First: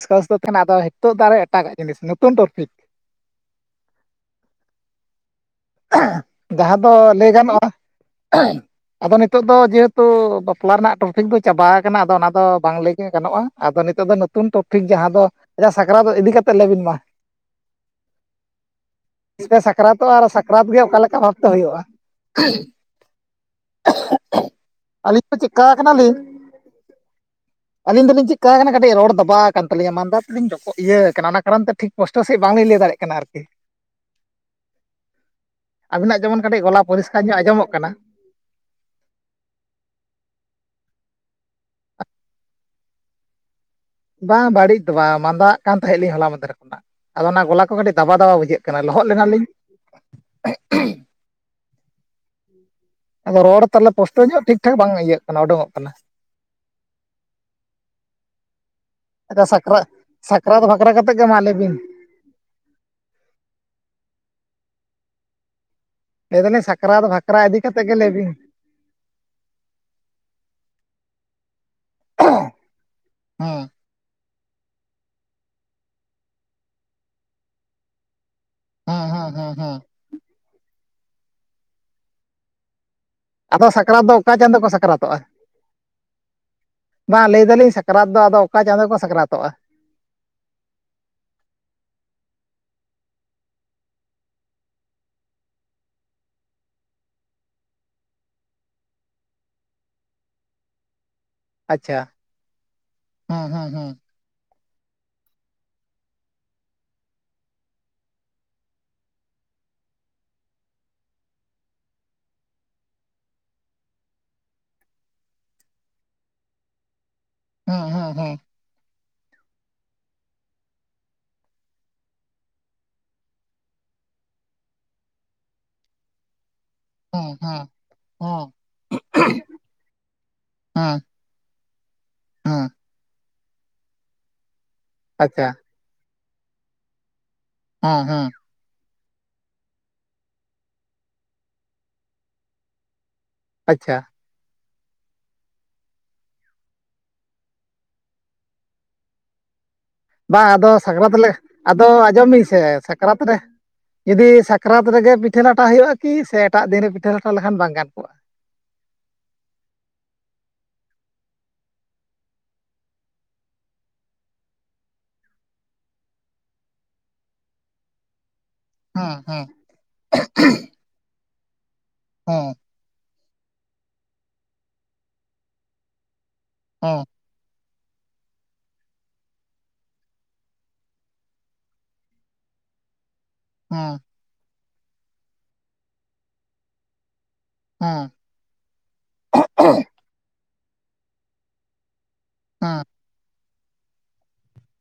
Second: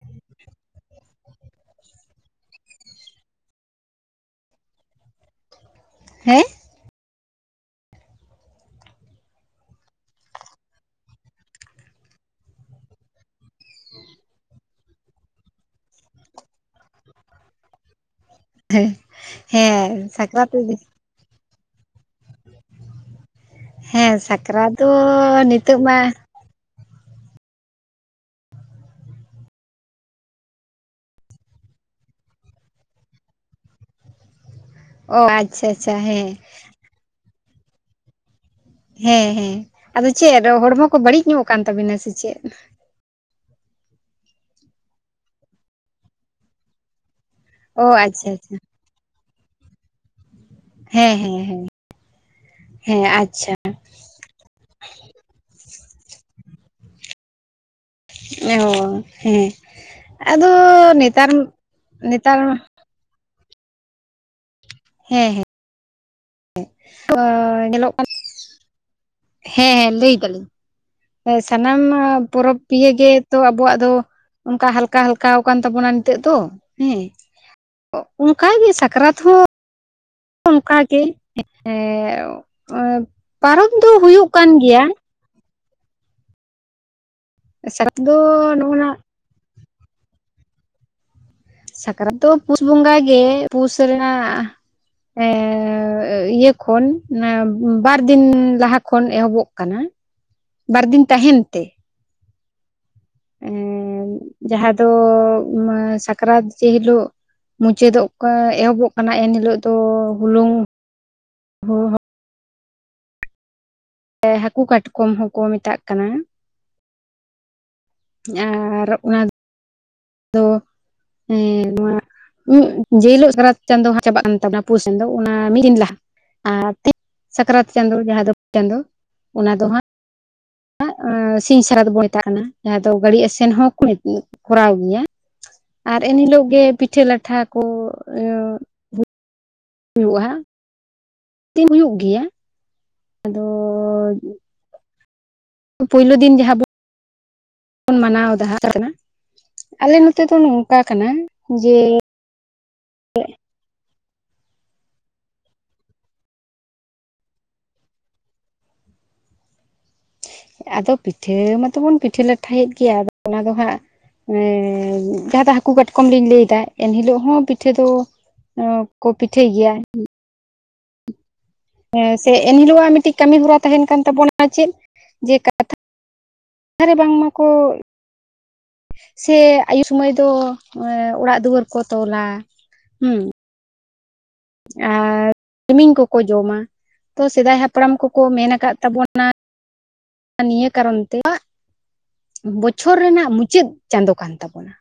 [unintelligible] ᱫᱚ ᱛᱟᱦᱮᱱᱟ ᱟᱫᱚ ᱦᱤᱛᱚᱜ ᱫᱚ ᱟᱨᱚ ᱮᱴᱟᱜ ᱡᱤᱱᱤᱥ ᱱᱚᱛᱩᱱ ᱴᱚᱨᱯᱤᱠ᱾ ᱦᱮᱸ᱾ ᱡᱟᱦᱟᱸ ᱫᱚ ᱞᱟᱹᱭ ᱜᱟᱱᱚᱜᱼᱟ ᱟᱫᱚ ᱱᱤᱛᱚᱜ ᱫᱚ ᱡᱮᱦᱮᱛᱩ ᱵᱟᱯᱞᱟ ᱨᱮᱱᱟᱜ ᱴᱨᱚᱯᱷᱤᱠ ᱫᱚ ᱪᱟᱵᱟ ᱟᱠᱟᱱᱟ ᱟᱫᱚ ᱚᱱᱟ ᱫᱚ ᱵᱟᱝ ᱞᱟᱹᱭ ᱜᱮ ᱜᱟᱱᱚᱜᱼᱟ᱾ ᱟᱫᱚ ᱱᱤᱛᱚᱜ ᱫᱚ ᱱᱚᱛᱩᱱ ᱴᱚᱯᱤᱠ ᱡᱟᱦᱟᱸ ᱫᱚ ᱟᱪᱪᱷᱟ ᱥᱟᱠᱨᱟᱛ ᱤᱫᱤ ᱠᱟᱛᱮᱫ ᱞᱮᱟᱹᱭᱵᱤᱱ ᱢᱟ? ᱦᱮ ᱛᱤᱥᱯᱮ ᱦᱮᱸ ᱥᱟᱠᱨᱟᱛᱚᱜᱼᱟ ᱟᱨ ᱥᱟᱠᱨᱟᱛ ᱜᱮ [unintelligible] ᱚᱠᱟ ᱞᱮᱠᱟ ᱵᱷᱟᱵᱛᱮ ᱦᱩᱭᱩᱜᱼᱟ? ᱦᱮᱸ ᱥᱟᱠᱨᱟᱛ ᱫᱚ ᱟᱹᱞᱤᱧ ᱫᱚ ᱪᱮᱫᱠᱟ ᱱᱤᱛᱳᱜ ᱢᱟ ᱠᱟᱱᱟᱞᱤᱧ [inaudible] ᱟᱹᱞᱤᱧ ᱫᱚᱞᱤᱧ ᱪᱤᱜᱠᱟᱣ ᱟᱠᱟᱱᱟ ᱠᱟᱹᱴᱤᱡ ᱨᱚᱲ ᱫᱟᱵᱟᱣ ᱟᱠᱟᱱ ᱛᱟᱹᱞᱤᱧᱟ ᱢᱟᱸᱱᱫᱟ ᱛᱮᱞᱤᱧ ᱡᱚᱯᱚᱜ ᱤᱭᱟᱹ ᱟᱠᱟᱱᱟ ᱚᱱᱟ ᱠᱟᱨᱚᱱ ᱛᱮ ᱴᱷᱤᱠ ᱯᱚᱥᱴᱚ ᱥᱟᱹᱦᱤᱡ ᱵᱟᱝᱞᱤᱧ ᱞᱟᱹᱭ ᱫᱟᱲᱮᱭᱟᱜ ᱠᱟᱱᱟ ᱟᱨᱠᱤ᱾ ᱚ ᱟᱪᱪᱷᱟ ᱟᱪᱪ [unintelligible] ᱟᱵᱤᱱᱟᱜ ᱡᱮᱢᱚᱱ ᱠᱟᱹᱴᱤᱡ ᱜᱚᱞᱟ ᱯᱚᱨᱤᱥᱠᱟᱨ ᱧᱚᱜ ᱟᱸᱡᱚᱢᱚᱜ ᱠᱟᱱᱟ ᱦᱮᱸ ᱦᱮᱸ ᱟᱫᱚ ᱪᱮᱫ ᱦᱚᱲᱢᱚ ᱠᱚ ᱵᱟᱹᱲᱤᱡ ᱧᱚᱜ ᱠᱟᱱ ᱛᱟᱵᱤᱱᱟ ᱥᱮ ᱪᱮᱫ? ᱵᱟᱝ ᱵᱟᱹᱲᱤᱡ ᱫᱚ ᱵᱟᱝ ᱢᱟᱸᱫᱟᱜ ᱠᱟᱱ ᱛᱟᱦᱮᱸᱞᱤᱧ ᱦᱚᱞᱟ ᱢᱟᱸᱫᱷᱮᱨ ᱠᱷᱚᱱᱟᱜ ᱟᱫᱚ ᱚᱱᱟ ᱜᱚᱞᱟ ᱠᱚ ᱚ ᱠᱟᱹᱴᱤᱡ ᱫᱟᱵᱟ ᱟᱪᱪᱷᱟ ᱫᱟᱵᱟ ᱟᱪᱪᱷᱟ ᱵᱩᱡᱷᱟᱹᱜ ᱠᱟᱱᱟ᱾ ᱞᱚᱦᱚᱫ ᱞᱮᱱᱟᱞᱤᱧ᱾ ᱦᱮᱸ ᱦᱮᱸ ᱦᱮᱸ᱾ ᱦᱮᱸ ᱟᱫᱚ ᱟᱪᱪᱷᱟ ᱨᱚᱲ ᱛᱟᱦᱚᱞᱮ ᱯᱚᱥᱴᱚ ᱧᱚᱜ ᱴᱷᱤᱠ ᱴᱷᱟᱠ ᱵᱟᱝ ᱤᱭᱟᱹᱜ ᱠᱟᱱᱟ ᱚᱰᱚᱝᱚᱜ ᱠᱟᱱᱟ᱾ ᱚ ᱟᱪᱪᱷᱟ ᱦᱮᱸ ᱥᱟᱠᱨᱟᱛ ᱟᱫᱚ ᱥᱟᱠᱨᱟᱛ ᱵᱟᱠᱷᱨᱟ ᱠᱟᱛᱮᱫ ᱜᱮ ᱱᱮᱛᱟᱨ ᱢᱟ ᱞᱟᱹᱭᱵᱤᱱ ᱱᱮᱛᱟᱨ ᱢᱟ ᱦᱮᱸ ᱦᱮᱸ᱾ ᱞᱟᱹᱭ ᱮᱫᱟᱞᱤ ᱥᱟᱠᱨᱟᱛ ᱵᱟᱷᱟᱠᱨᱟ ᱤᱫᱤ ᱦᱮᱸ ᱠᱟᱮᱫ ᱧᱮᱞᱚᱜ ᱜᱮ ᱠᱟᱱ ᱞᱟᱹᱭ ᱵᱤᱱ᱾ ᱦᱮᱸ ᱞᱟᱹᱭ ᱫᱟᱞᱤᱧ ᱥᱟᱱᱟᱢ ᱯᱚᱨᱚᱵᱽ ᱯᱤᱭᱟᱹ ᱜᱮᱛᱚ ᱦᱮᱸ ᱟᱵᱚᱣᱟᱜ ᱫᱚ ᱚᱱᱠᱟ ᱦᱟᱞᱠᱟ ᱦᱟᱞᱠᱟ ᱟᱠᱟᱱ ᱛᱟᱵᱚᱱᱟ ᱱᱤᱛᱚᱜ ᱫᱚ ᱦᱮᱸ ᱚᱱᱠᱟᱜᱮ ᱦᱮᱸ ᱥᱟᱠᱨᱟᱛ ᱦᱮᱸ ᱦᱚᱸ ᱦᱮᱸ ᱦᱮᱸ ᱚᱱᱠᱟ ᱜᱮ [unintelligible] ᱮᱸᱻ ᱟᱫᱚ ᱯᱟᱨᱚᱵ ᱫᱚ ᱥᱟᱠᱨᱟᱛ ᱦᱩᱭᱩᱜ ᱚᱠᱟ ᱠᱟᱱ ᱪᱟᱸᱫᱳ ᱠᱚ ᱜᱮᱭᱟ᱾ ᱥᱟᱠᱨᱟᱛᱚᱜᱼᱟ ᱵᱟ ᱞᱟᱹᱭ ᱮᱫᱟᱞᱤᱧ ᱥᱟᱠᱨᱟᱛ ᱫᱚ ᱟᱫᱚ ᱚᱠᱟ ᱪᱟᱸᱫᱚ ᱠᱚ ᱥᱟᱠᱨᱟᱛᱚᱜᱼᱟ? ᱥᱟᱠᱨᱟᱛ ᱫᱚ ᱯᱩᱥ ᱵᱚᱸᱜᱟ ᱜᱮ ᱯᱩᱥ ᱨᱮᱱᱟᱜ ᱮᱸᱻ ᱤᱭᱟᱹ ᱠᱷᱚᱱ ᱵᱟᱨᱫᱤᱱ ᱞᱟᱦᱟ ᱠᱷᱚᱱ ᱮᱦᱚᱵᱚᱜ ᱠᱟᱱᱟ᱾ ᱵᱟᱨ ᱫᱤᱱ ᱛᱟᱦᱮᱱ ᱛᱮ᱾ ᱟᱪᱪᱷᱟ ᱦᱮᱸ ᱦᱮᱸ ᱦᱮᱸ᱾ ᱡᱟᱦᱟᱸ ᱫᱚ ᱥᱟᱠᱨᱟᱛ ᱡᱮ ᱦᱤᱞᱳᱜ ᱢᱩᱪᱟᱹᱫᱚᱜ ᱠᱟᱱᱟ ᱮᱦᱚᱵᱚᱜ ᱠᱟᱱᱟ ᱮᱱᱦᱤᱞᱳᱜ ᱫᱚ ᱦᱩᱞᱩᱝ [unintelligible] ᱮᱸ ᱦᱟᱹᱠᱩ ᱠᱟᱴᱠᱚᱢ ᱦᱚᱸᱠᱚ ᱢᱮᱛᱟᱜ ᱠᱟᱱᱟ᱾ ᱦᱮᱸ ᱦᱮᱸ ᱦᱮᱸ᱾ ᱟᱨ ᱚᱱᱟ ᱫᱚ ᱮᱸ ᱱᱚᱣᱟ ᱡᱮᱦᱤᱞᱳᱜ ᱥᱟᱨᱟᱛ ᱪᱟᱸᱫᱳ ᱦᱟᱜ ᱪᱟᱵᱟᱜ ᱠᱟᱱ ᱛᱟᱵᱚᱱᱟ ᱯᱩᱥ ᱪᱟᱸᱫᱚ ᱚᱱᱟ ᱢᱤᱫ ᱫᱤᱱ ᱞᱟᱦᱟ ᱟᱨ ᱦᱮᱸ ᱦᱮᱸ ᱥᱟᱠᱨᱟᱛ ᱪᱟᱸᱫᱳ ᱡᱟᱦᱟᱸ ᱫᱚ ᱦᱮᱸ [unintelligible] ᱪᱟᱸᱫᱚᱳ ᱚᱱᱟ ᱫᱚ ᱦᱟᱸᱜ ᱦᱮᱸ ᱮᱸ ᱥᱤᱧ ᱥᱟᱨᱟ ᱫᱚᱵᱚᱱ ᱢᱮᱛᱟᱜ ᱠᱟᱱᱟ ᱦᱮᱸ ᱡᱟᱦᱟᱸ ᱫᱚ ᱜᱟᱹᱲᱤ ᱟᱥᱮᱱ ᱦᱚᱸᱠᱚ ᱠᱚᱨᱟᱣ ᱜᱮᱭᱟ᱾ ᱟᱪᱪᱷᱟ᱾ ᱟᱨ ᱮᱱᱦᱤᱞᱳᱜ ᱜᱮ ᱯᱤᱴᱷᱟᱹ ᱞᱟᱴᱷᱟ ᱠᱚ ᱦᱮᱸ ᱦᱮᱸ [unintelligible] ᱦᱩᱭᱩᱜ-ᱟ ᱦᱟᱸᱜ᱾ ᱛᱤᱱ ᱦᱩᱭᱩᱜ ᱜᱮᱭᱟ ᱟᱫᱚ ᱟᱪᱪᱷᱟ ᱯᱩᱭᱞᱩ ᱫᱤᱱ ᱡᱟᱦᱟᱸ ᱵᱚ ᱵᱚᱱ ᱢᱟᱱᱟᱣ ᱫᱟ ᱦᱟᱜ [unintelligible] ᱵᱟ ᱟᱫᱚ ᱥᱟᱠᱨᱟᱛ ᱞᱮ ᱟᱫᱚ ᱡᱮ ᱟᱸᱡᱚᱢ ᱵᱤᱱ ᱥᱮ ᱥᱟᱠᱨᱟᱛ ᱨᱮ ᱡᱩᱫᱤ ᱥᱟᱠᱨᱟᱛ ᱨᱮᱜᱮ ᱯᱤᱴᱷᱟᱹ ᱞᱟᱴᱷᱟ ᱦᱩᱭᱩᱜ-ᱟ ᱠᱤ ᱥᱮ ᱮᱴᱟᱜ ᱫᱤᱱ ᱨᱮ ᱯᱤᱴᱷᱟᱹ ᱞᱟᱴᱟ ᱞᱮᱠᱷᱟᱱ ᱵᱟᱝ ᱜᱟᱱ ᱠᱚᱜ-ᱟ? ᱟᱫᱚ ᱯᱤᱴᱷᱟᱹ ᱢᱟᱛᱚᱵᱚᱱ ᱯᱤᱴᱷᱟᱹ ᱞᱟᱴᱷᱟᱭᱮᱫ ᱜᱮᱭᱟ ᱟᱫᱚ ᱚᱱᱟ ᱫᱚ ᱦᱟᱸᱜ ᱮᱸ ᱡᱟᱦᱟᱸᱴᱟᱜ ᱦᱟᱹᱠᱩ ᱠᱟᱴᱠᱚᱢ ᱞᱤᱧ ᱞᱟᱹᱭᱫᱟ ᱮᱱ ᱦᱤᱞᱳᱹᱜ ᱦᱚᱸ ᱯᱤᱴᱷᱟᱹ ᱫᱚ ᱚ ᱠᱚ ᱦᱮᱸ ᱦᱮᱸ ᱯᱤᱴᱷᱟᱹᱭ ᱜᱤᱭᱟ᱾ ᱥᱮ ᱦᱮᱸ ᱮᱱᱦᱤᱞᱳᱜ ᱟᱜ ᱢᱤᱫᱴᱤᱡ ᱠᱟᱹᱢᱤ ᱦᱚᱨᱟ ᱛᱟᱦᱮᱱ ᱠᱟᱱ ᱛᱟᱵᱚᱱᱟ ᱪᱮᱫ ᱡᱮ ᱠᱟ ᱨᱮ ᱦᱮᱸ ᱵᱟᱝᱢᱟ ᱠᱚ [inaudible] ᱥᱮ ᱟᱭᱩ ᱥᱩᱢᱟᱹᱭ ᱫᱚ ᱚᱲᱟᱜ ᱫᱩᱣᱟᱹᱨ ᱠᱚ ᱛᱚᱞᱟ ᱦᱩᱸ ᱦᱩᱸ ᱟᱨ ᱛᱤᱢᱤᱧ ᱠᱚᱠᱚ ᱡᱚᱢᱟ ᱛᱚ ᱥᱮᱫᱟᱭ ᱦᱟᱯᱲᱟᱢ ᱦᱮᱸ ᱠᱚᱠᱚ ᱢᱮᱱ ᱠᱟᱫ ᱛᱟᱵᱚᱱᱟ ᱱᱤᱭᱟᱹ ᱠᱟᱨᱚᱱ ᱛᱮ [inaudible] ᱦᱮᱸ ᱦᱮᱸ ᱵᱚᱪᱷᱚᱨ ᱨᱮᱱᱟᱜ ᱢᱩᱪᱟᱹᱫ ᱪᱟᱸᱫᱳ ᱠᱟᱱ ᱛᱟᱵᱚᱱᱟ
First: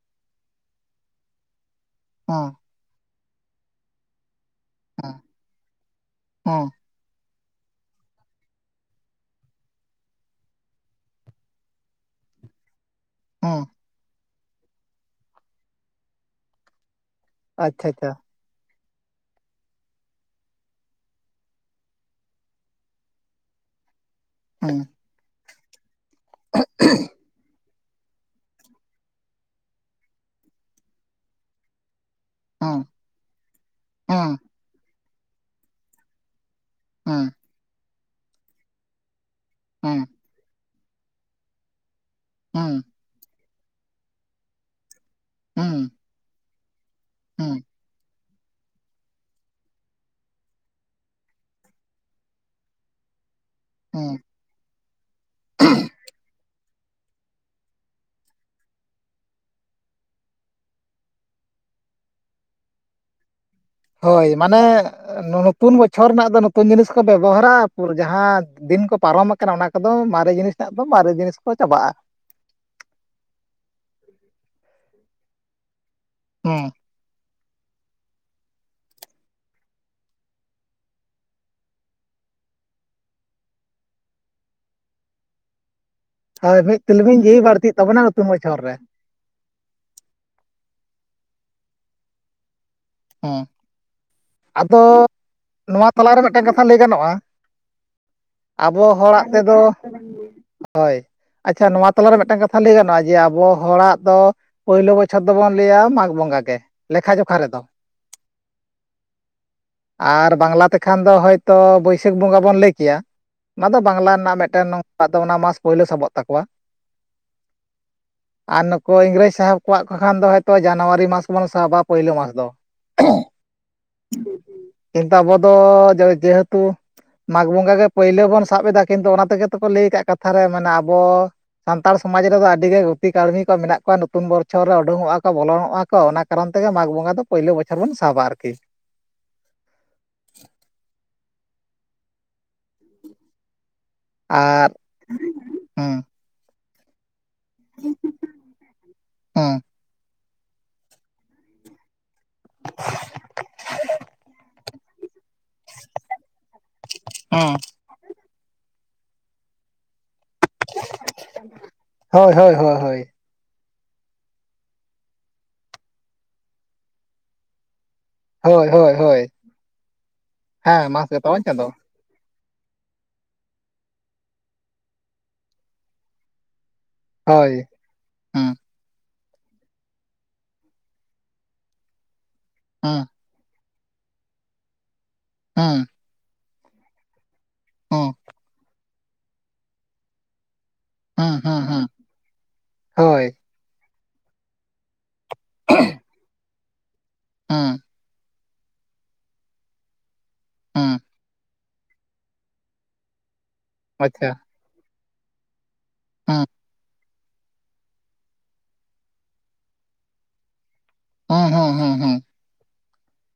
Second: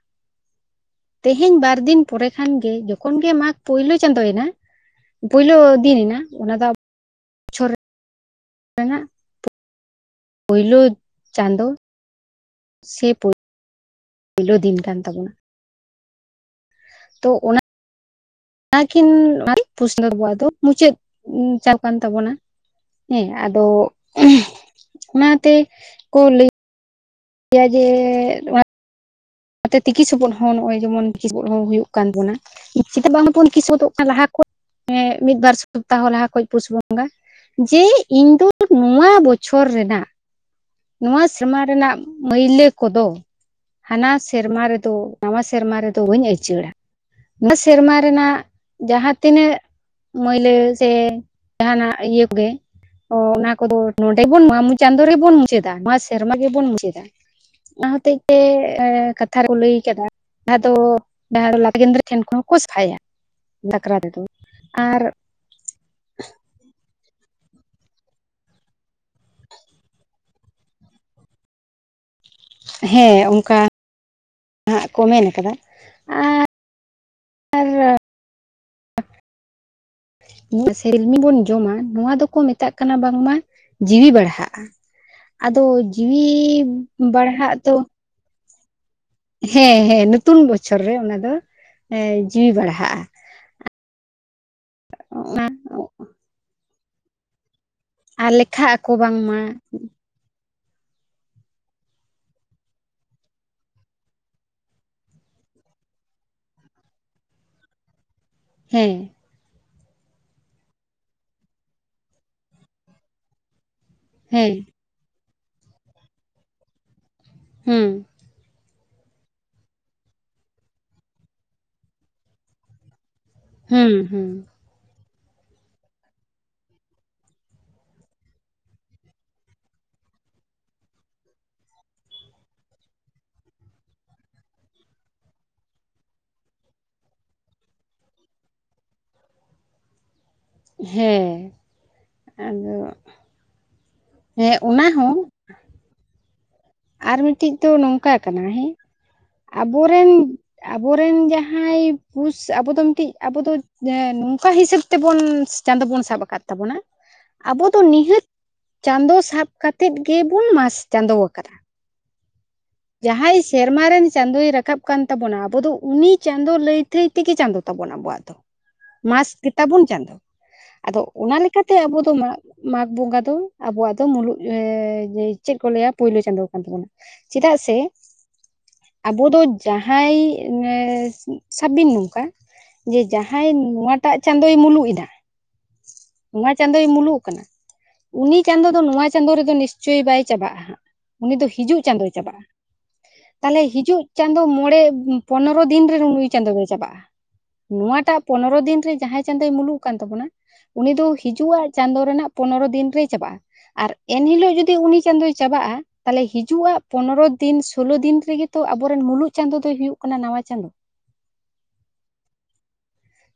ᱛᱮᱦᱮᱧ ᱵᱟᱨ ᱫᱤᱱ ᱯᱚᱨᱮ ᱠᱷᱟᱱ ᱦᱮᱸ ᱜᱮ ᱡᱚᱠᱷᱚᱱ ᱜᱮ ᱢᱟᱜᱽ ᱯᱳᱭᱞᱳ ᱪᱟᱸᱫᱚᱭᱮᱱᱟ ᱯᱳᱭᱞᱳ ᱫᱤᱱ ᱮᱱᱟ ᱚᱱᱟ ᱦᱮᱸ ᱫᱚ ᱟ ᱵᱚᱪᱷᱚᱨ ᱨᱮᱱᱟᱜ ᱯᱳᱭᱞᱳ ᱪᱟᱸᱫᱚ ᱥᱮ ᱯᱳᱭ ᱦᱩᱸ ᱯᱳᱭᱞᱳ ᱫᱤᱱ ᱠᱟᱱ ᱛᱟᱵᱚᱱᱟ ᱛᱚ ᱚᱱᱟ ᱟᱪᱷᱟ ᱟᱪᱪᱷᱟ ᱟ ᱱᱟ ᱠᱤᱱ [inaudible] ᱯᱚᱥᱱᱚ ᱟᱵᱚᱣᱟᱜ ᱫᱚ ᱢᱩᱪᱟᱹᱫ ᱪᱟᱵ ᱠᱟᱱ ᱛᱟᱵᱚᱱᱟ᱾ ᱦᱮᱸ ᱟᱫᱚ ᱦᱮᱸ [inaudible] ᱚᱱᱟᱛᱮ ᱠᱚ ᱞᱟᱹᱭ [inaudible] ᱜᱮᱭᱟ ᱡᱮ [unintelligible] ᱟᱛᱮ ᱛᱤᱠᱤ ᱥᱚᱵᱚᱫ ᱦᱚᱸ ᱱᱚᱜ-ᱚᱭ ᱡᱮᱢᱚᱱ ᱦᱚᱸ ᱦᱩᱭᱩᱜ ᱠᱟᱱᱵᱚᱱᱟ ᱦᱮᱸ ᱪᱤᱫᱟᱜ ᱵᱟᱝ ᱵᱚᱱ ᱠᱤᱥᱚᱫᱚᱜ ᱠᱟᱱᱟ ᱞᱟᱦᱟ ᱦᱮᱸ ᱦᱮᱸ ᱠᱷᱚᱱ ᱢᱤᱫ ᱵᱟᱨ ᱥᱚᱯᱛᱟᱦᱚ ᱞᱟᱦᱟ ᱠᱷᱚᱡ ᱯᱩᱥ ᱵᱚᱸᱜᱟ ᱦᱮᱸ ᱡᱮ ᱤᱧ ᱫᱚ ᱱᱚᱣᱟ ᱵᱚᱪᱷᱚᱨ ᱦᱮᱸ ᱨᱮᱱᱟᱜ ᱱᱚᱣᱟ ᱥᱮᱨᱢᱟ ᱨᱮᱱᱟᱜ ᱢᱟᱹᱭᱞᱟᱹ ᱠᱚᱫᱚ ᱦᱟᱱᱟ ᱥᱮᱨᱢᱟ ᱨᱮᱫᱚ ᱱᱟᱣᱟ ᱦᱮᱸ ᱥᱮᱨᱢᱟ ᱦᱮᱸ ᱨᱮᱫᱚ ᱵᱟᱹᱧ ᱟᱹᱭᱪᱟᱹᱲᱟ ᱱᱚᱣᱟ ᱥᱮᱨᱢᱟ ᱨᱮᱱᱟᱜ ᱡᱟᱦᱟᱸ ᱛᱤᱱᱟᱹᱜ ᱢᱟᱹᱭᱞᱟᱹ ᱥᱮ ᱡᱟᱦᱟᱱᱟᱜ ᱤᱭᱟᱹ ᱠᱚᱜᱮ ᱚ ᱚᱱᱟ ᱠᱚᱫᱚ ᱦᱮᱸ ᱱᱚᱰᱮ ᱵᱚᱱ ᱚᱣᱟ ᱢᱩ ᱪᱟᱸᱫᱳ ᱨᱮᱵᱚᱱ ᱢᱩᱪᱟᱹᱫᱟ ᱱᱚᱣᱟ ᱥᱮᱨᱢᱟ ᱜᱮᱵᱚᱱ ᱢᱩᱪᱟᱹᱫᱟ, ᱚᱱᱟ ᱦᱚᱛᱮᱡ ᱛᱮ ᱮ ᱠᱟᱛᱷᱟ ᱨᱮᱠᱚ ᱞᱟᱹᱭ ᱠᱟᱫᱟ, ᱡᱟᱦᱟᱸ ᱫᱚ ᱡᱟᱦᱟᱸ ᱫᱚ ᱞᱟᱛ ᱜᱮᱸᱫᱽᱨᱮᱡ ᱴᱷᱮᱱ ᱠᱷᱚᱱ ᱦᱚᱸᱠᱚ ᱥᱟᱯᱷᱟᱭᱟ, ᱥᱟᱠᱨᱟᱛ ᱨᱮᱫᱚ ᱦᱚᱭ ᱢᱟᱱᱮ ᱟᱨ ᱱᱚ ᱱᱚᱛᱩᱱ ᱵᱚᱪᱷᱚᱨ ᱨᱮᱱᱟᱜ ᱫᱚ ᱱᱚᱛᱩᱱ ᱡᱤᱱᱤᱥ ᱠᱚ ᱵᱮᱵᱚᱦᱟᱨᱟ ᱡᱟᱦᱟᱸ ᱫᱤᱱ ᱠᱚ ᱯᱟᱨᱚᱢ ᱟᱠᱟᱱᱟ ᱚᱱᱟ ᱠᱚᱫᱚ ᱢᱟᱨᱮ ᱡᱤᱱᱤᱥ ᱨᱮᱱᱟᱜ ᱫᱚ ᱢᱟᱨᱮ ᱡᱤᱱᱤᱥ ᱠᱚ ᱪᱟᱵᱟᱜ-ᱟ, ᱦᱮᱸ ᱚᱝᱠᱟ ᱦᱟᱸᱜ ᱠᱚ ᱢᱮᱱ ᱠᱟᱫᱟ ᱟ ᱦᱩᱸ ᱥᱮᱞᱢᱤ ᱵᱚᱱ ᱡᱚᱢᱟ ᱱᱚᱣᱟ ᱫᱚᱠᱚ ᱢᱮᱛᱟᱜ ᱠᱟᱱᱟ ᱵᱟᱝᱢᱟ ᱡᱤᱣᱤ ᱵᱟᱲᱦᱟᱜ-ᱟ ᱟᱫᱚ ᱡᱤᱣᱤ ᱦᱳᱭ ᱢᱤᱫ ᱛᱤᱞᱢᱤᱧ ᱡᱤᱣᱤ ᱵᱟᱲᱦᱟᱜ ᱫᱚ ᱵᱟᱹᱲᱛᱤᱜ ᱛᱟᱵᱚᱱᱟ ᱱᱚᱛᱩᱱ ᱵᱚᱪᱷᱚᱨ ᱨᱮ ᱦᱮᱸ ᱦᱮᱸ ᱱᱚᱛᱩᱱ ᱵᱚᱪᱷᱚᱨ ᱨᱮ ᱚᱱᱟ ᱫᱚ ᱡᱤᱣᱤ ᱮ ᱵᱟᱲᱦᱟᱜ-ᱟ᱾ ᱦᱩᱸ ᱟᱫᱚ ᱱᱚᱣᱟ ᱛᱟᱞᱟᱨᱮ ᱢᱮᱫᱴᱮᱱ ᱠᱟᱛᱷᱟ ᱞᱟᱹᱭ ᱜᱟᱱᱚᱜ-ᱟ᱾ ᱟᱨ ᱞᱮᱠᱷᱟᱜ ᱟᱵᱚ ᱟᱠᱚ ᱦᱚᱲᱟᱜ ᱵᱟᱝᱢᱟ ᱛᱮᱫᱚ ᱦᱚᱭ ᱟᱪᱪᱷᱟ ᱱᱚᱣᱟ ᱛᱟᱞᱟᱨᱮ ᱢᱮᱫᱴᱟᱝ ᱠᱟᱛᱷᱟ ᱞᱟᱹᱭ ᱜᱟᱱᱚᱜ-ᱟ ᱡᱮ ᱟᱵᱚ ᱦᱚᱲᱟᱜ ᱫᱚ᱾ ᱯᱳᱭᱞᱳ ᱵᱚᱪᱷᱚᱨ ᱫᱚᱵᱚᱱ ᱞᱟᱹᱭᱟ ᱢᱟᱜᱽ ᱵᱚᱸᱜᱟ ᱜᱮ ᱞᱮᱠᱷᱟ ᱡᱚᱠᱷᱟ ᱨᱮᱫᱚ, ᱦᱮᱸ ᱟᱨ ᱵᱟᱝᱞᱟ ᱛᱮᱠᱷᱟᱱ ᱫᱚ ᱦᱚᱭᱛᱚ ᱵᱟᱹᱭᱥᱟᱹᱠᱷ ᱵᱚᱸᱜᱟ ᱵᱚᱱ ᱞᱟᱹᱭ ᱠᱮᱭᱟ᱾ ᱚᱱᱟ ᱫᱚ ᱵᱟᱝᱞᱟ ᱨᱮᱱᱟᱜ ᱦᱮᱸ ᱢᱤᱫᱴᱮᱱ ᱱᱚᱝ ᱚᱱᱟ ᱢᱟᱥ ᱯᱳᱭᱞᱳ ᱥᱟᱵᱚᱜ ᱛᱟᱠᱚᱣᱟ, ᱦᱩᱸ ᱟᱨ ᱱᱩᱠᱩ ᱤᱝᱨᱮᱡᱽ ᱥᱟᱦᱮᱵᱽ ᱠᱚᱣᱟᱜ ᱠᱚ ᱠᱷᱟᱱ ᱫᱚ ᱦᱭ ᱛᱚ ᱡᱟᱱᱩᱣᱟᱨᱤ ᱢᱟᱥ ᱵᱚᱱ ᱥᱟᱵᱟ ᱯᱳᱭᱞᱳ ᱢᱟᱥ ᱫᱚ᱾ ᱦᱩᱸ ᱦᱩᱸ [unintelligible] ᱠᱤᱱᱛᱩ ᱟᱵᱚᱫᱚ [inaudible] ᱡᱮᱦᱮᱛᱩ ᱢᱟᱜᱽ ᱵᱚᱸᱜᱟ ᱜᱮ ᱯᱳᱭᱞᱳ ᱵᱚᱱ ᱥᱟᱵ ᱮᱫᱟ ᱠᱤᱱᱛᱩ ᱚᱱᱟ ᱛᱮᱜᱮ ᱛᱚᱠᱚ ᱞᱟᱹᱭ ᱠᱟᱜ ᱠᱟᱛᱷᱟ ᱨᱮ ᱢᱟᱱᱮ ᱟᱵᱚ ᱥᱟᱱᱛᱟᱲ ᱥᱚᱢᱟᱡᱽ ᱨᱮᱫᱚ ᱟᱹᱰᱤ ᱜᱮ ᱜᱩᱛᱤ ᱠᱟᱹᱲᱢᱤ ᱠᱚ ᱢᱮᱱᱟᱜ ᱠᱚᱣᱟ ᱱᱚᱛᱩᱱ ᱵᱚᱪᱷᱚᱨ ᱨᱮ ᱩᱰᱩᱝᱚᱜᱼᱟ ᱠᱚ ᱵᱚᱞᱚᱱᱚᱜᱼᱟᱠ ᱾ ᱠᱚ ᱚᱱᱟ ᱠᱟᱨᱚᱱ ᱛᱮᱜᱮ ᱢᱟᱜ ᱵᱚᱸᱜᱟ ᱫᱚ ᱯᱳᱭᱞᱳ ᱵᱚᱪᱷᱚᱨ ᱵᱚᱱ ᱥᱟᱵᱟ ᱟᱨᱠᱤ ᱾ ᱦᱮᱸ ᱟᱫᱚ ᱦᱮᱸ ᱟᱨ ᱚᱱᱟ ᱦᱚᱸ [inaudible] ᱦᱩᱸ ᱟᱨ ᱢᱤᱫᱴᱤᱡ ᱫᱚ ᱱᱚᱝᱠᱟ ᱠᱟᱱᱟ ᱦᱮᱸ ᱦᱩᱸ ᱟᱵ ᱵᱚᱨᱮᱱ ᱟᱵᱚᱨᱮᱱ ᱡᱟᱦᱟᱸᱭ ᱾ ᱯᱩᱥ ᱟᱵᱚ ᱫᱚ ᱢᱤᱫᱴᱤᱡ ᱟᱵᱚ ᱫᱚ ᱡᱮᱸ ᱱᱚᱝᱠᱟ ᱦᱤᱥᱟᱹᱵ ᱛᱮᱵᱚᱱ ᱪᱟᱸᱫᱳ ᱵᱚᱱ ᱥᱟᱵ ᱟᱠᱟᱫ ᱛᱟᱵᱚᱱᱟ ᱾ [inaudible] ᱛᱚ ᱱᱤᱦᱟᱹᱛ ᱪᱟᱸᱫᱚ ᱥᱟᱵ ᱠᱟᱛᱮᱜ ᱜᱮᱵᱩᱱ ᱢᱟᱥ ᱪᱟᱸᱫᱚ ᱟᱠᱟᱫᱟ ᱾ ᱦᱳᱭ ᱦᱳᱭ ᱦᱳ ᱦᱳᱭ ᱾ ᱦᱟᱸᱭ ᱥᱮᱨᱢᱟ ᱨᱮᱱ ᱪᱟᱸᱫᱳᱭ ᱨᱟᱠᱟᱵ ᱠᱟᱱ ᱛᱟᱵᱚᱱᱟ ᱟᱵᱚ ᱫᱚ ᱩᱱᱤ ᱪᱟᱸᱫᱳ ᱞᱟᱹᱭ ᱛᱷᱟᱹᱭ ᱛᱮᱜᱮ ᱪᱟᱸᱫᱳ ᱛᱟᱵᱚᱱᱟ ᱟᱵᱚᱣᱟᱜ ᱾ ᱫᱚ ᱦᱳᱭ ᱦᱳᱭ ᱦᱳᱭ ᱢᱟᱥ ᱜᱮᱛᱟᱵᱚᱱ ᱪᱟᱸᱫᱳ ᱦᱮᱸ ᱟᱫᱚ ᱢᱟᱥ ᱚᱱᱟ ᱜᱮᱛᱟᱵᱚᱱ ᱪᱟᱸᱫᱳ ᱞᱮᱠᱟᱛᱮ ᱟᱵᱚ ᱫᱚ ᱢᱟᱫ ᱢᱟᱜᱽ ᱵᱚᱸᱜᱟ ᱫᱚ ᱟᱵᱚᱣᱟᱜ ᱫᱚ ᱢᱩᱞᱩᱜ [inaudible] ᱡᱮ ᱪᱮᱜ ᱠᱚ ᱞᱟᱹᱭᱟ ᱯᱳᱭᱞᱳ ᱪᱟᱸᱫᱚ ᱠᱟᱱ ᱛᱟᱵᱚᱱᱟ ᱾ ᱪᱮᱫᱟᱜ ᱦᱳᱭ ᱥᱮ ᱦᱩᱸ ᱟᱵᱚ ᱫᱚ ᱡᱟᱦᱟᱸᱭ [inaudible] ᱥᱟᱵᱵᱤᱱ ᱱᱚᱝᱠᱟ ᱡᱮ ᱦᱩᱸ ᱡᱟᱦᱟᱸ ᱦᱟᱭ ᱱᱚᱣᱟᱴᱟᱜ ᱪᱟᱸᱫᱚᱭ ᱢᱩᱞᱩᱜ ᱮᱫᱟ ᱾ ᱦᱟᱸ ᱩᱱᱟ ᱪᱟᱸᱫᱳᱭ ᱢᱩᱞᱩᱜ ᱠᱟᱱᱟ ᱦᱩᱸ ᱩᱱᱤ ᱪᱟᱸᱫᱚ ᱫᱚ ᱱᱚᱣᱟ ᱪᱟᱸᱫᱳ ᱨᱮᱫᱚ ᱱᱤᱥᱪᱳᱭ ᱵᱟᱭ ᱪᱟᱵᱟᱜᱼᱟ ᱦᱟᱸᱜ ᱾ ᱩᱱᱤ ᱦᱩᱸ ᱫᱚ ᱦᱩᱸ ᱦᱤᱡᱩᱜ ᱦᱩᱸ ᱪᱟᱸᱫᱳᱭ ᱪᱟᱞᱟᱜᱼᱟ ᱦᱳᱭ ᱛᱟᱦᱞᱮ ᱦᱤᱡᱩᱜ ᱪᱟᱸᱫᱳ ᱢᱚᱬᱮ ᱯᱚᱱᱮᱨᱚ ᱫᱤᱱ ᱨᱮᱱ ᱱᱩᱭ ᱪᱟᱸᱫᱳ ᱫᱚᱭ ᱪᱟᱵᱟᱜᱼᱟ ᱦᱩᱸ ᱱᱚᱣᱟᱴᱟᱜ ᱯᱚᱱᱮᱨᱚ ᱫᱤᱱ ᱨᱮ ᱡᱟᱦᱟᱸᱭ ᱪᱟᱸᱫᱳᱭ ᱢᱩᱞᱩᱜ ᱠᱟᱱ ᱛᱟᱵᱚᱱᱟ ᱩᱱᱤ ᱦᱩᱸ ᱫᱚ ᱦᱤᱡᱩᱟᱜ ᱪᱟᱸᱫᱳ ᱨᱮᱱᱟᱜ ᱯᱚᱱᱮᱨᱚ ᱫᱤᱱ ᱨᱮᱭ ᱪᱟᱵᱟᱜᱼᱟ ᱟᱨ ᱟᱪᱪᱷᱟ ᱮᱱᱦᱤᱞᱳᱜ ᱡᱩᱫᱤ ᱩᱱᱤ ᱪᱟᱸᱫᱳᱭ ᱪᱟᱵᱟᱜᱼᱟ ᱛᱟᱞᱮ ᱦᱩᱸ ᱦᱤᱡᱩᱜ ᱟ ᱯᱚᱱᱮᱨᱚ ᱫᱤᱱ ᱥᱳᱞᱞᱳ ᱫᱤᱱ ᱨᱮᱜᱮᱛᱚ ᱟᱵᱚᱨᱮᱱ ᱢᱩᱞᱩᱜ ᱪᱟᱸᱫᱳ ᱫᱚᱭ ᱦᱩᱭᱩᱜ ᱠᱟᱱᱟ ᱱᱟᱣᱟ ᱪᱟᱸᱫᱳ ᱾ ᱦᱚᱸ ᱦᱚᱸ ᱦᱚᱸ ᱦᱚᱸ ᱾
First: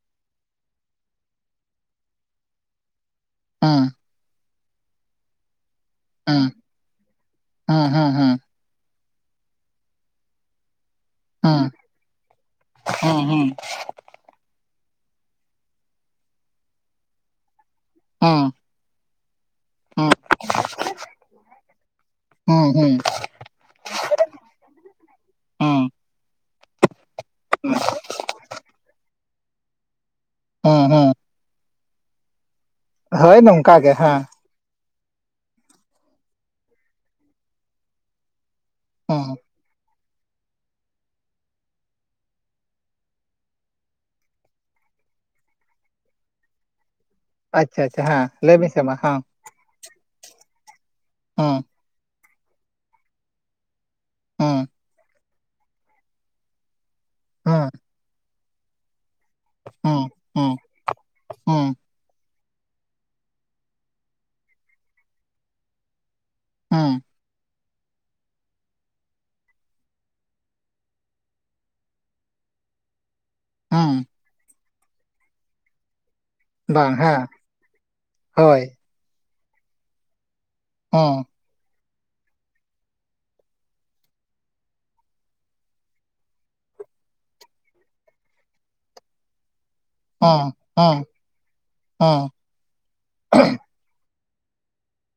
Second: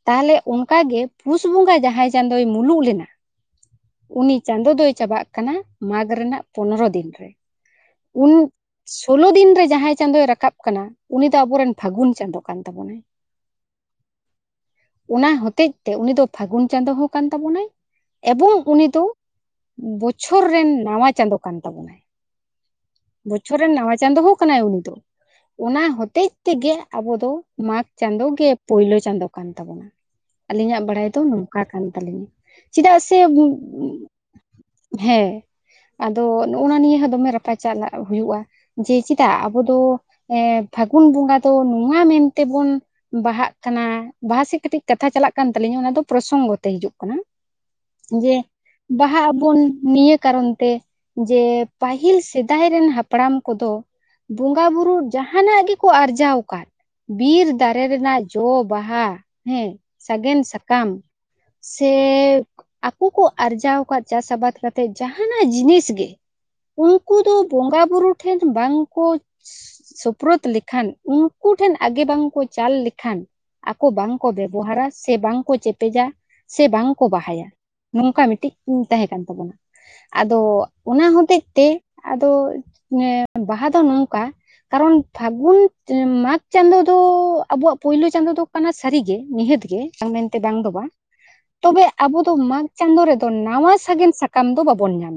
ᱛᱟᱦᱟᱞᱮ ᱚᱱᱠᱟᱜᱮ ᱯᱩᱥ ᱵᱚᱸᱜᱟ ᱡᱟᱦᱟᱸᱭ ᱪᱟᱸᱫᱳᱭ ᱢᱩᱞᱩᱜ ᱞᱮᱱᱟ ᱾ [inaudible] ᱩᱱᱤ ᱪᱟᱸᱫᱳ ᱫᱚᱭ ᱪᱟᱵᱟᱜ ᱠᱟᱱᱟ ᱢᱟᱜᱽ ᱨᱮᱱᱟᱜ ᱦᱩᱸ ᱯᱚᱱᱚᱨᱚ ᱫᱤᱱ ᱨᱮ ᱾ ᱦᱩᱸ ᱦᱩᱸ ᱩᱱ ᱦᱩᱸ ᱥᱳᱞᱳ ᱫᱤᱱ ᱨᱮ ᱡᱟᱦᱟᱸᱭ ᱪᱟᱸᱫᱳᱭ ᱨᱟᱠᱟᱵ ᱠᱟᱱᱟ ᱾ ᱩᱱᱤ ᱫᱚ ᱦᱩᱸ ᱟᱵᱚᱨᱮᱱ ᱯᱷᱟᱹᱜᱩᱱ ᱪᱟᱸᱫᱳ ᱠᱟᱱ ᱛᱟᱵᱚᱱᱟᱭ ᱾ ᱦᱩᱸ ᱦᱩᱸ ᱚᱱᱟ ᱦᱚᱛᱮᱡ ᱛᱮ ᱩᱱᱤ ᱫᱚ ᱯᱷᱟᱹᱜᱩᱱ ᱪᱟᱸᱫᱳ ᱦᱚᱸ ᱠᱟᱱ ᱛᱟᱵᱚᱱᱟᱭ ᱦᱩᱸ ᱮᱵᱚᱝ ᱩᱱᱤ ᱫᱚ ᱦᱩᱸ ᱦᱩᱸ ᱵᱚᱪᱷᱚᱨ ᱨᱮᱱ ᱱᱟᱣᱟ ᱪᱟᱸᱫᱳ ᱠᱟᱱ ᱛᱟᱵᱚᱱᱟᱭ ᱾ ᱦᱩᱸ ᱦᱩᱸ ᱵᱚᱪᱷᱚᱨ ᱨᱮᱱ ᱱᱟᱣᱟ ᱪᱟᱸᱫᱳ ᱦᱚᱸ ᱠᱟᱱᱟᱭ ᱩᱱᱤ ᱫᱚ ᱦᱩᱸ ᱚᱱᱟ ᱦᱚᱛᱮᱡ ᱾ ᱛᱮᱜᱮ ᱟᱵᱚ ᱫᱚ ᱢᱟᱜᱽ ᱪᱟᱸᱫᱳ ᱜᱮ ᱯᱳᱭᱞᱳ ᱪᱟᱸᱫᱳ ᱠᱟᱱ ᱛᱟᱵᱚᱱᱟ ᱾ ᱟᱹᱞᱤᱧᱟᱜ ᱦᱩᱸ ᱵᱟᱲᱟᱭ ᱦᱩᱸ ᱫᱚ ᱱᱚᱝᱠᱟ ᱠᱟᱱ ᱛᱟᱞᱤᱧᱟ ᱪᱮᱫᱟᱜ ᱥᱮ [inaudible] ᱦᱳᱭ ᱱᱚᱝᱠᱟ ᱜᱮ ᱦᱮᱸ ᱦᱮᱸ ᱟᱫᱚ ᱱᱚᱜ-ᱟ ᱱᱤᱭᱟᱹ ᱦᱚᱸ ᱫᱚᱢᱮ ᱨᱟᱯᱟᱪᱟᱞᱟᱜ ᱦᱩᱭᱩᱜᱼᱟ ᱾ ᱡᱮ ᱦᱩᱸ ᱪᱮᱫᱟᱜ ᱟᱵᱚ ᱫᱚ ᱮ ᱯᱷᱟᱹᱜᱩᱱ ᱵᱚᱸᱜᱟ ᱫᱚ ᱱᱚᱣᱟ ᱢᱮᱱᱛᱮᱵᱚᱱ ᱵᱟᱦᱟᱜ ᱠᱟᱱᱟ ᱵᱟᱦᱟ ᱥᱮᱫ ᱠᱟᱹᱴᱤᱡ ᱠᱟᱛᱷᱟ ᱪᱟᱞᱟᱜ ᱠᱟᱱ ᱛᱟᱞᱤᱧᱟ ᱚᱱᱟᱫᱚ ᱯᱨᱚᱥᱚᱝᱜᱚ ᱛᱮ ᱦᱤᱡᱩᱜ ᱠᱟᱱᱟ ᱾ ᱟᱪᱪᱷᱟ ᱟᱪᱪᱷᱟ ᱦᱮᱸ ᱡᱮ ᱞᱟᱹᱭ ᱵᱤᱱ ᱥᱮ ᱢᱟ ᱦᱮᱸ ᱵᱟᱦᱟᱜ ᱟᱵᱚᱱ ᱱᱤᱭᱟᱹ ᱠᱟᱨᱚᱱ ᱛᱮ ᱡᱮ ᱦᱩᱸ ᱯᱟᱹᱦᱤᱞ ᱥᱮᱫᱟᱭ ᱨᱮᱱ ᱦᱟᱯᱲᱟᱢ ᱠᱚᱫᱚ ᱵᱚᱸᱜᱟ ᱦᱩᱸ ᱵᱩᱨᱩ ᱡᱟᱦᱟᱱᱟᱜ ᱜᱮᱠᱚ ᱟᱨᱡᱟᱣ ᱟᱠᱟᱫ ᱵᱤᱨ ᱦᱩᱸ ᱫᱟᱨᱮ ᱨᱮᱱᱟᱜ ᱡᱚ ᱵᱟᱦᱟ ᱦᱮᱸ ᱦᱩᱸ ᱥᱟᱜᱮᱱ ᱦᱩᱸ ᱥᱟᱠᱟᱢ ᱦᱩᱸ ᱥᱮ ᱟᱠᱚ ᱠᱚ ᱟᱨᱡᱟᱣ ᱟᱠᱟᱜ ᱪᱟᱥ ᱟᱵᱟᱫ ᱠᱟᱛᱮᱜ ᱡᱟᱦᱟᱱᱟᱜ ᱡᱤᱱᱤᱥ ᱜᱮ ᱾ᱩᱱ ᱦᱩᱸ ᱠᱚ ᱵᱚᱸᱜᱟ ᱵᱩᱨᱩ ᱴᱷᱮᱱ ᱵᱟᱝᱠᱚ ᱥᱩᱯᱨᱫ ᱞᱮᱠᱷᱟᱱ ᱩᱱᱠᱩ ᱴᱷᱮᱱ ᱟᱜᱮ ᱵᱟᱝᱠᱚ ᱪᱟᱞ ᱞᱮᱠᱷᱟᱱ ᱟᱠᱚ ᱦᱩᱸ ᱵᱟᱝᱠᱚ ᱵᱮᱵᱚᱦᱟᱨᱟ ᱥᱮ ᱵᱟᱝᱠᱚ ᱪᱮᱯᱮᱡᱟ, ᱥᱮ ᱵᱟᱝ ᱠᱚ ᱵᱟᱦᱟᱭᱟ ᱱᱚᱝᱠᱟ ᱦᱳᱭ ᱢᱤᱫᱴᱤᱡᱧ ᱛᱟᱦᱮᱸ ᱠᱟᱱ ᱛᱟᱵᱚᱱᱟ ᱟᱫᱚ, ᱚᱱᱟ ᱦᱩᱸ ᱦᱚᱛᱮᱜ ᱛᱮ ᱟᱫᱚ ᱵᱟᱦᱟ ᱫᱚ ᱱᱚᱝᱠᱟ, ᱠᱟᱨᱚᱱ ᱯᱷᱟᱹᱜᱩᱱ ᱢᱟᱜᱽ ᱪᱟᱸᱫᱳ ᱫᱚ ᱟᱵᱚᱣᱟᱜ ᱯᱩᱭᱭᱞᱳ ᱪᱟᱸᱫᱚᱳ ᱫᱚ ᱠᱟᱱᱟ ᱥᱟᱹᱨᱤᱜᱮ ᱱᱤᱦᱟᱹᱛ ᱜᱮ, ᱢᱮᱱᱛᱮ ᱦᱩᱸ ᱵᱟᱝ ᱫᱚ ᱵᱟᱝ ᱦᱩᱸ ᱛᱚᱵᱮ ᱟᱵᱚ ᱦᱩᱸ ᱫᱚ ᱢᱟᱜᱽ ᱪᱟᱸᱫᱳ ᱨᱮᱫᱚ ᱱᱟᱣᱟ ᱥᱟᱜᱮᱱ ᱥᱟᱠᱟᱢ, ᱥᱟᱠᱟᱢ ᱫᱚ ᱵᱟᱵᱚᱱ ᱧᱟᱢ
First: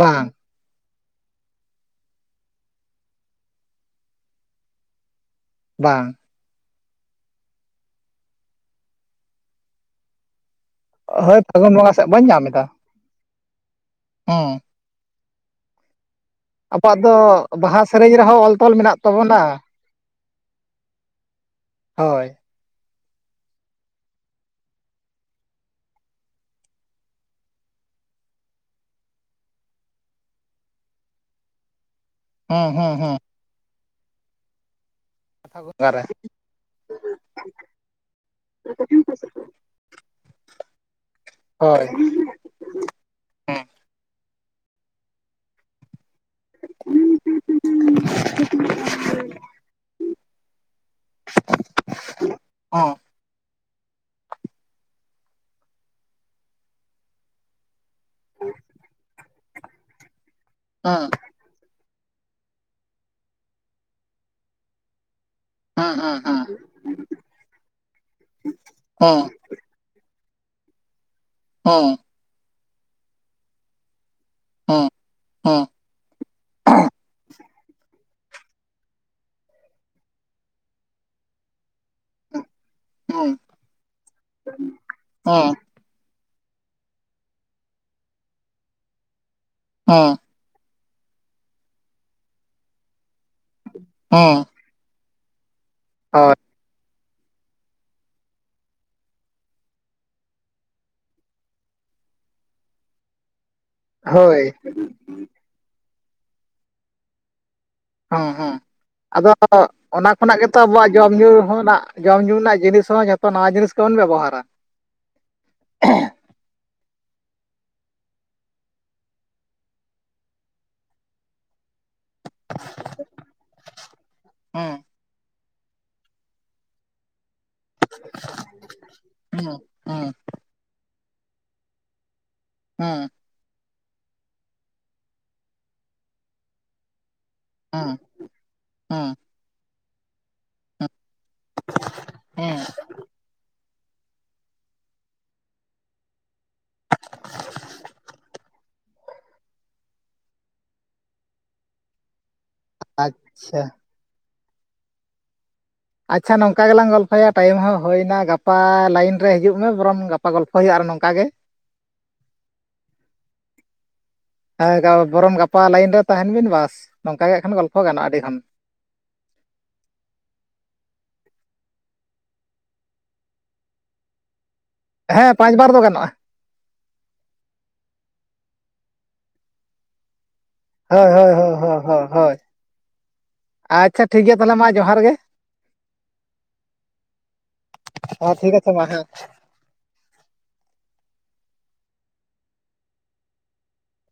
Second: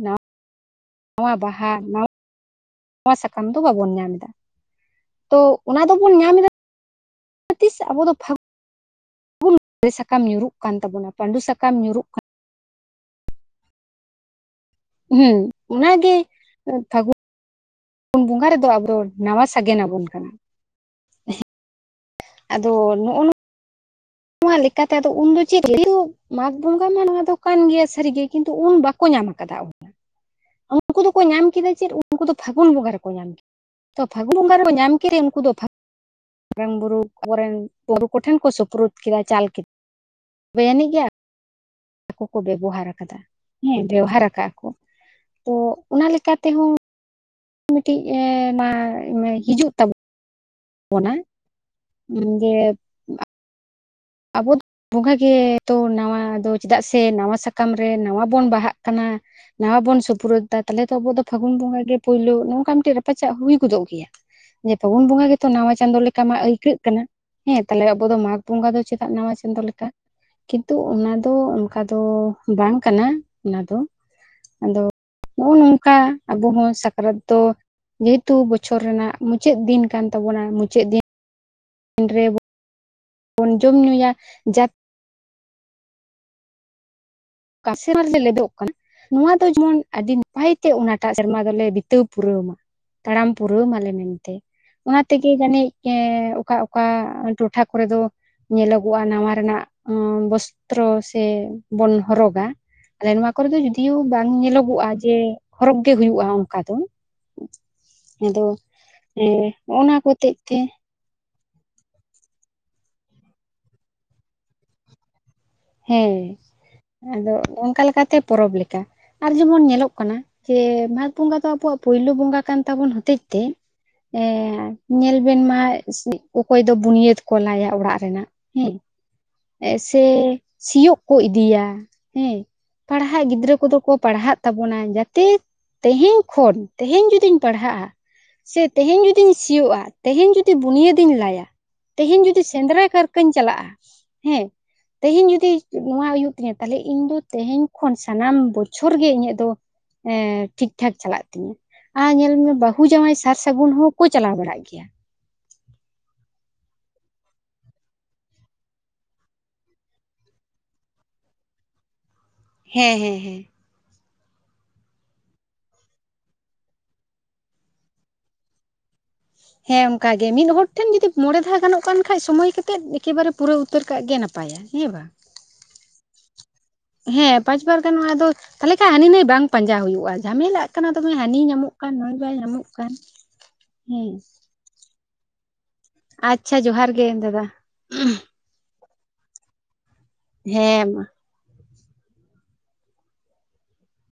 ᱵᱟᱝ ᱵᱟᱦᱟ, ᱱᱚᱣᱟ ᱥᱟᱠᱟᱢ ᱫᱚ ᱵᱟᱵᱚᱱ ᱧᱟᱢ ᱮᱫᱟ ᱛᱚ ᱚᱱᱟ ᱵᱟᱝ ᱫᱚᱵᱚᱱ ᱧᱟᱢ ᱮᱫᱟ, ᱛᱤᱥ ᱟᱵᱚ ᱫᱚ ᱯᱷᱟᱜ, ᱫᱟᱨᱮ ᱥᱟᱠᱟᱢ ᱧᱩᱨᱩᱜ ᱠᱟᱱ ᱛᱟᱵᱚᱱᱟ ᱯᱟᱺᱰᱩ ᱦᱳᱭ ᱯᱷᱟᱹᱜᱩᱱ ᱥᱟᱠᱟᱢ ᱵᱚᱸᱜᱟ ᱧᱩᱨᱩᱜ ᱥᱮᱫ ᱠᱟᱱᱟ, ᱵᱟᱹᱧ ᱧᱟᱢ ᱮᱫᱟ ᱦᱮᱸ, ᱦᱮᱸ ᱚᱱᱟᱜᱮ, ᱟᱵᱚᱣᱟᱜ ᱫᱚ ᱯᱷᱟᱹᱜᱩᱱ ᱵᱟᱦᱟ ᱥᱮᱨᱮᱧ ᱨᱮᱦᱚᱸ ᱵᱚᱸᱜᱟ ᱚᱞ ᱨᱮᱫᱚ ᱛᱚᱞ ᱟᱵᱚ ᱢᱮᱱᱟᱜ ᱫᱚ ᱛᱟᱵᱚᱱᱟ, ᱱᱟᱣᱟ ᱥᱟᱜᱮᱱ ᱟᱵᱚᱱ ᱠᱟᱱᱟ ᱦᱳᱭ, ᱟᱫᱚ ᱱᱚᱜᱼᱚ ᱱᱚᱣᱟ, ᱱᱚᱣᱟ ᱞᱮᱠᱟᱛᱮ ᱟᱫᱚ ᱩᱱ ᱫᱚ ᱪᱮᱫ, ᱢᱟᱜᱽ ᱵᱚᱸᱜᱟ ᱢᱟ ᱱᱚᱶᱟ ᱫᱚ ᱠᱟᱱ ᱜᱮᱭᱟ ᱥᱟᱹᱨᱤᱜᱮ ᱠᱤᱱᱛᱩ ᱩᱱ ᱵᱟᱠᱚ ᱧᱟᱢ ᱟᱠᱟᱫᱟ, ᱩᱱᱠᱩ ᱫᱚᱠᱚ ᱧᱟᱢ ᱠᱮᱫᱟ ᱪᱮᱫ ᱩᱱᱠᱩ ᱫᱚ ᱦᱩᱸ ᱯᱷᱟᱹᱜᱩᱱ ᱵᱚᱸᱜᱟ ᱦᱩᱸ ᱨᱮᱠᱚ ᱦᱩᱸ ᱧᱟᱢ ᱠᱮᱫᱟ ᱛᱚ ᱯᱷᱟᱹᱜᱩᱱ ᱵᱚᱸᱜᱟ ᱨᱮᱠᱚ ᱧᱟᱢ ᱠᱮᱫᱟ, ᱩᱱᱠᱩ ᱫᱚ ᱵᱚᱸᱜᱟ ᱨᱮ ᱢᱟᱨᱟᱝ ᱵᱩᱨᱩ ᱠᱚᱨᱮᱱ ᱵᱩᱨᱩ ᱠᱚᱴᱷᱮᱱ ᱠᱚ ᱥᱩᱯᱨᱩᱫ, ᱠᱮᱫᱟ ᱪᱟᱞ ᱠᱮᱫᱟ ᱛᱚᱵᱮ ᱟᱹᱱᱤᱡ ᱜᱮᱭᱟ, ᱦᱳᱭ, ᱵᱮᱵᱚᱦᱟᱨ ᱟᱠᱟᱫᱟ ᱦᱩᱸ ᱦᱮᱸ ᱵᱮᱣᱚᱦᱟᱨ ᱟᱠᱟᱫᱟ ᱠᱚ ᱛᱚ ᱚᱱᱟ ᱞᱮᱠᱟᱛᱮᱦᱚᱸ, ᱢᱤᱫᱴᱤᱡ ᱮᱸ ᱢᱟ ᱦᱤᱡᱩᱜ ᱛᱟ ᱵᱚᱱᱟ ᱡᱮ, ᱦᱩᱸ ᱟᱵᱚ ᱵᱚᱸᱜᱟᱜᱮ ᱛᱚ ᱱᱟᱣᱟ ᱫᱚ ᱪᱮᱫᱟᱜ ᱥᱮ ᱱᱟᱣᱟ ᱥᱟᱠᱟᱢ ᱨᱮ ᱱᱟᱣᱟ, ᱵᱟᱜ ᱠᱟᱱᱟ ᱱᱟ ᱵᱚᱱ ᱥᱩᱯᱨᱩᱫ ᱫᱟ ᱛᱟᱦᱚᱞᱮ ᱛᱮ, ᱦᱩᱸ ᱯᱷᱟᱹᱜᱩᱱ ᱵᱚᱸᱜᱟᱟᱜᱮ ᱯᱳᱭᱞᱳ ᱱᱚᱝᱠᱟ ᱢᱤᱫᱴᱮᱡ ᱨᱟᱯᱪᱟᱜ ᱦᱩᱭ ᱜᱚᱫᱚᱜ ᱜᱮᱭᱟ ᱡᱮ ᱯᱷᱟᱹᱜᱩᱱ ᱵᱚᱸᱜᱟ ᱜᱮ, ᱱᱟᱣᱟ ᱦᱩᱸ ᱪᱟᱸᱫᱳ ᱦᱩᱸ ᱞᱮᱠᱟ ᱢᱟ ᱟᱹᱭᱠᱟᱹᱜ ᱠᱟᱱᱟ ᱦᱮᱸ ᱛᱟᱦᱞᱮ ᱟᱵᱚ ᱫᱚ ᱢᱟᱜᱽ ᱵᱚᱸᱜᱟ ᱫᱚ ᱪᱮᱫᱟᱜ ᱦᱩᱸ ᱦᱩᱸ ᱱᱟᱣᱟ, ᱪᱚᱱᱫᱚ ᱞᱮᱠᱟ ᱠᱤᱱᱛᱩ ᱚᱱᱟ ᱫᱚ ᱚᱱᱠᱟ ᱦᱩᱸ ᱫᱚ ᱵᱟᱝ ᱠᱟᱱᱟ ᱚᱱᱟ ᱫᱚ, ᱟᱫᱚ ᱱᱚᱜᱼᱚ ᱦᱩᱸ ᱱᱚᱝᱠᱟ ᱟᱵᱚ ᱦᱚᱸ ᱥᱟᱠᱨᱟᱛ ᱫᱚ, ᱡᱮᱦᱮᱛᱩ ᱵᱚᱪᱷᱚᱨ ᱨᱮᱱᱟᱜ ᱢᱩᱪᱟᱹᱫ ᱫᱤᱱ ᱠᱟᱱ ᱛᱟᱵᱚᱱᱟ ᱢᱩᱪᱟᱹᱫ ᱫᱤᱱ, ᱫᱤᱱ ᱨᱮ, ᱦᱩᱸ ᱡᱟᱛ ᱦᱮᱸ, ᱠᱟᱥᱮᱢᱟᱨ ᱨᱮ ᱞᱮᱫᱚᱜ ᱠᱟᱱᱟ ᱱᱚᱣᱟ ᱫᱚ ᱡᱮᱢᱚᱱ ᱟᱹᱰᱤ, ᱦᱩᱸ ᱱᱟᱯᱟᱭᱛᱮ ᱚᱱᱟᱴᱟᱜ ᱥᱮᱨᱢᱟ ᱫᱚᱞᱮ ᱵᱤᱛᱟᱹᱣ ᱯᱩᱨᱟᱹᱣ ᱢᱟ ᱛᱟᱲᱟᱢ ᱯᱩᱨᱟᱹᱣ ᱢᱟᱞᱮ ᱢᱮᱱᱛᱮ, ᱦᱩᱸ ᱚᱱᱟ ᱛᱮᱜᱮ ᱡᱟᱹᱱᱤᱡ ᱮ ᱦᱳᱭ ᱚᱠᱟ ᱚᱠᱟ ᱴᱚᱴᱷᱟ ᱠᱚᱨᱮ ᱫᱚ, ᱧᱮᱞᱚᱜᱚᱜᱼᱟ ᱱᱟᱣᱟ ᱨᱮᱱᱟᱜ ᱵᱚᱥᱛᱨᱚ ᱥᱮ ᱵᱚᱱ, ᱦᱚᱨᱚᱜᱟ ᱟᱞᱮ ᱱᱚᱣᱟ ᱠᱚᱨᱮ ᱫᱚ ᱡᱩᱫᱤᱭᱳ ᱵᱟᱝ ᱦᱳᱭ ᱧᱮᱞᱚᱜᱚᱜᱼᱟ ᱡᱮ, ᱦᱚᱨᱚᱜᱽ ᱜᱮ ᱦᱩᱭᱩᱜᱼᱟ ᱚᱱᱠᱟ ᱫᱚ, ᱦᱮᱸ ᱟᱫᱚ ᱦᱮᱸ ᱟᱫᱚ ᱦᱮᱸ ᱱᱚᱜᱼᱚ ᱱᱟ ᱚᱱᱟ ᱦᱚᱛᱮᱡ ᱠᱷᱚᱱᱟᱜ ᱛᱮ ᱜᱮᱛᱚ ᱟᱵᱚᱣᱟᱜ, ᱡᱚᱢ ᱧᱩ ᱦᱚᱸ ᱨᱮᱱᱟᱜ ᱡᱚᱢ ᱧᱩ ᱨᱮᱱᱟᱜ ᱡᱤᱱᱤᱥ ᱦᱚᱸ ᱡᱚᱛᱚ ᱱᱟᱣᱟ ᱡᱤᱱᱤᱥ ᱜᱮᱵᱚᱱ ᱵᱮᱵᱚᱦᱟᱨᱟ, ᱦᱮᱸ, ᱟᱫᱚ ᱚᱱᱠᱟ ᱞᱮᱠᱟᱛᱮ ᱯᱚᱨᱚᱵᱽ ᱞᱮᱠᱟ ᱟᱨ ᱡᱮᱢᱚᱱ ᱧᱮᱞᱚᱜ ᱠᱟᱱᱟ ᱡᱮ ᱢᱟᱜᱽ ᱵᱚᱸᱜᱟ ᱫᱚ ᱟᱵᱚᱣᱟᱜ, ᱯᱩᱭᱞᱩ ᱵᱚᱸᱜᱟ ᱠᱟᱱ ᱛᱟᱵᱚᱱ ᱦᱚᱛᱮᱡ ᱛᱮ ᱮᱸ ᱦᱩᱸ ᱧᱮᱞ ᱵᱮᱱ ᱢᱟ ᱚᱠᱚᱭ ᱫᱚ ᱵᱩᱱᱤᱭᱟᱹᱫ ᱠᱚ ᱞᱟᱭᱟ ᱾ ᱚᱲᱟᱜ ᱨᱮᱱᱟᱜ ᱦᱮᱸ ᱦᱩᱸ ᱥᱮ ᱦᱩᱸ ᱥᱤᱭᱳᱜ ᱠᱚ ᱤᱫᱤᱭᱟ ᱦᱮᱸ ᱾ ᱦᱩᱸ ᱯᱟᱲᱦᱟᱜ ᱜᱤᱫᱽᱨᱟᱹ ᱠᱚᱫᱚ ᱠᱚ ᱯᱟᱲᱦᱟᱜ ᱛᱟᱵᱚᱱᱟ ᱡᱟᱛᱮ ᱛᱮᱦᱮᱧ ᱠᱷᱚᱱ ᱛᱮᱦᱮᱧ ᱡᱩᱫᱤᱧ ᱯᱟᱲᱦᱟᱜᱼᱟ ᱦᱩᱸ ᱥᱮ ᱛᱮᱦᱮᱧ ᱦᱩᱸ ᱡᱩᱫᱤᱧ ᱥᱤᱭᱳᱜᱼᱟ ᱛᱮᱦᱮᱧ ᱡᱩᱫᱤ ᱵᱩᱱᱤᱭᱟᱹᱫᱤᱧ ᱞᱟᱭᱟ ᱾ ᱛᱮᱦᱮᱧ ᱡᱩᱫᱤ ᱦᱩᱸ ᱥᱮᱸᱫᱽᱨᱟ ᱠᱟᱨᱠᱟᱧ ᱪᱟᱞᱟᱜᱼᱟ ᱦᱮᱸ ᱾ ᱛᱮᱦᱮᱧ ᱡᱩᱫᱤ ᱱᱚᱣᱟ ᱦᱩᱭᱩᱜ ᱛᱤᱧᱟᱹ ᱛᱟᱦᱚᱞᱮ ᱤᱧ ᱫᱚ ᱛᱮᱦᱮᱧ ᱠᱷᱚᱱ ᱥᱟᱱᱟᱢ ᱵᱚ ᱪᱷᱚᱨ ᱜᱮ ᱤᱧᱟᱹᱜ ᱫᱚ ᱮᱸ ᱴᱷᱤᱠ ᱴᱷᱟᱠ ᱪᱟᱞᱟᱜ ᱛᱤᱧᱟᱹ ᱟᱨ ᱧᱮᱞ ᱢᱮ ᱵᱟᱦ ᱦᱩ ᱡᱟᱶᱟᱭ ᱥᱟᱨ ᱟᱪᱪᱷᱟ ᱥᱟᱹᱜᱩᱱ ᱦᱚᱸᱠᱚ ᱪᱟᱞᱟᱣ ᱵᱟᱲᱟᱜ ᱜᱮᱭᱟ᱾ ᱟᱪᱪᱷᱟ ᱱᱚᱝᱠᱟ ᱜᱮᱞᱟᱝ ᱜᱚᱞᱯᱷᱚᱭᱟ ᱴᱟᱭᱤᱢ ᱦᱚᱸ ᱦᱩᱭᱱᱟ ᱜᱟᱯᱟ ᱞᱟᱭᱤᱱ ᱨᱮ ᱦᱤᱡᱩᱜ ᱢᱮ ᱵᱚᱨᱚᱝ ᱜᱟᱯᱟ ᱜᱚᱞᱯᱷᱚᱭ ᱦᱩᱭᱩᱜᱼᱟ ᱟᱨᱚ ᱱᱚᱝᱠᱟ ᱜᱮ᱾ ᱦᱮᱸ ᱦᱮᱸ ᱦᱮᱸ᱾ ᱦᱮᱸ ᱜᱟ ᱵᱚᱨᱚᱱ ᱜᱟᱯᱟ ᱞᱟᱭᱤᱱ ᱨᱮ ᱛᱟᱦᱮᱱ ᱵᱤᱱ ᱵᱟᱥ ᱱᱚᱝᱠᱟ ᱜᱮ ᱠᱷᱟᱱ ᱜᱚᱞᱯᱷᱚ ᱜᱟᱱᱚᱜᱼᱟ ᱟᱹᱰᱤ ᱠᱷᱚᱱ᱾ ᱦᱮᱸ ᱚᱱᱠᱟ ᱜᱮ ᱢᱤᱫ ᱦᱚᱲ ᱴᱷᱮᱱ ᱡᱩᱫᱤ ᱢᱚᱬᱮ ᱫᱷᱟᱣ ᱜᱟᱱᱚᱜ ᱠᱟᱱ ᱠᱷᱟᱡ ᱥᱚᱢᱚᱭ ᱠᱟᱛᱮᱜ ᱮᱠᱮᱵᱟᱨᱮ ᱯᱩᱨᱟᱹᱣ ᱩᱛᱟᱹᱨ ᱠᱟᱜ ᱜᱮ ᱱᱟᱯᱟᱭᱟ᱾ ᱦᱮᱸ ᱵᱟᱝ ᱾ ᱦᱮᱸ ᱯᱟᱸᱪ ᱵᱟᱨ ᱫᱚ ᱜᱟᱱᱚᱜᱼᱟ᱾ ᱦᱮᱸ ᱯᱟᱸᱪ ᱵᱟᱨ ᱜᱟᱱᱚᱜᱼᱟ ᱟᱫᱚ ᱛᱟᱦᱞᱮ ᱠᱷᱟᱡ ᱦᱟᱹᱱᱤ ᱱᱟᱹᱭ ᱵᱟᱝ ᱯᱟᱸᱡᱟ ᱦᱩᱭᱩᱜᱼᱟ, ᱡᱷᱟᱢᱮᱞᱟᱜ ᱠᱟᱱᱟ ᱦᱳᱭ ᱫᱚᱢᱮ ᱦᱳᱭ ᱦᱟᱹᱱᱤᱭ ᱦᱳᱭ ᱧᱟᱢᱚᱜ ᱠᱟᱱ ᱦᱳᱭ ᱱᱩᱭ ᱵᱟᱭ ᱦᱳᱭ ᱧᱟᱢᱚᱜ ᱠᱟᱱ᱾ ᱦᱮᱸ ᱛᱟᱦᱞᱮ ᱢᱟ ᱡᱚᱦᱟᱨ ᱜᱮ᱾ ᱟᱪᱪᱷᱟ ᱡᱚᱦᱟᱨ ᱜᱮ ᱫᱟᱫᱟ᱾ ᱴᱷᱤᱠᱟᱪᱷᱮ ᱢᱟ ᱦᱮᱸ᱾ ᱦᱮᱸ ᱢᱟ᱾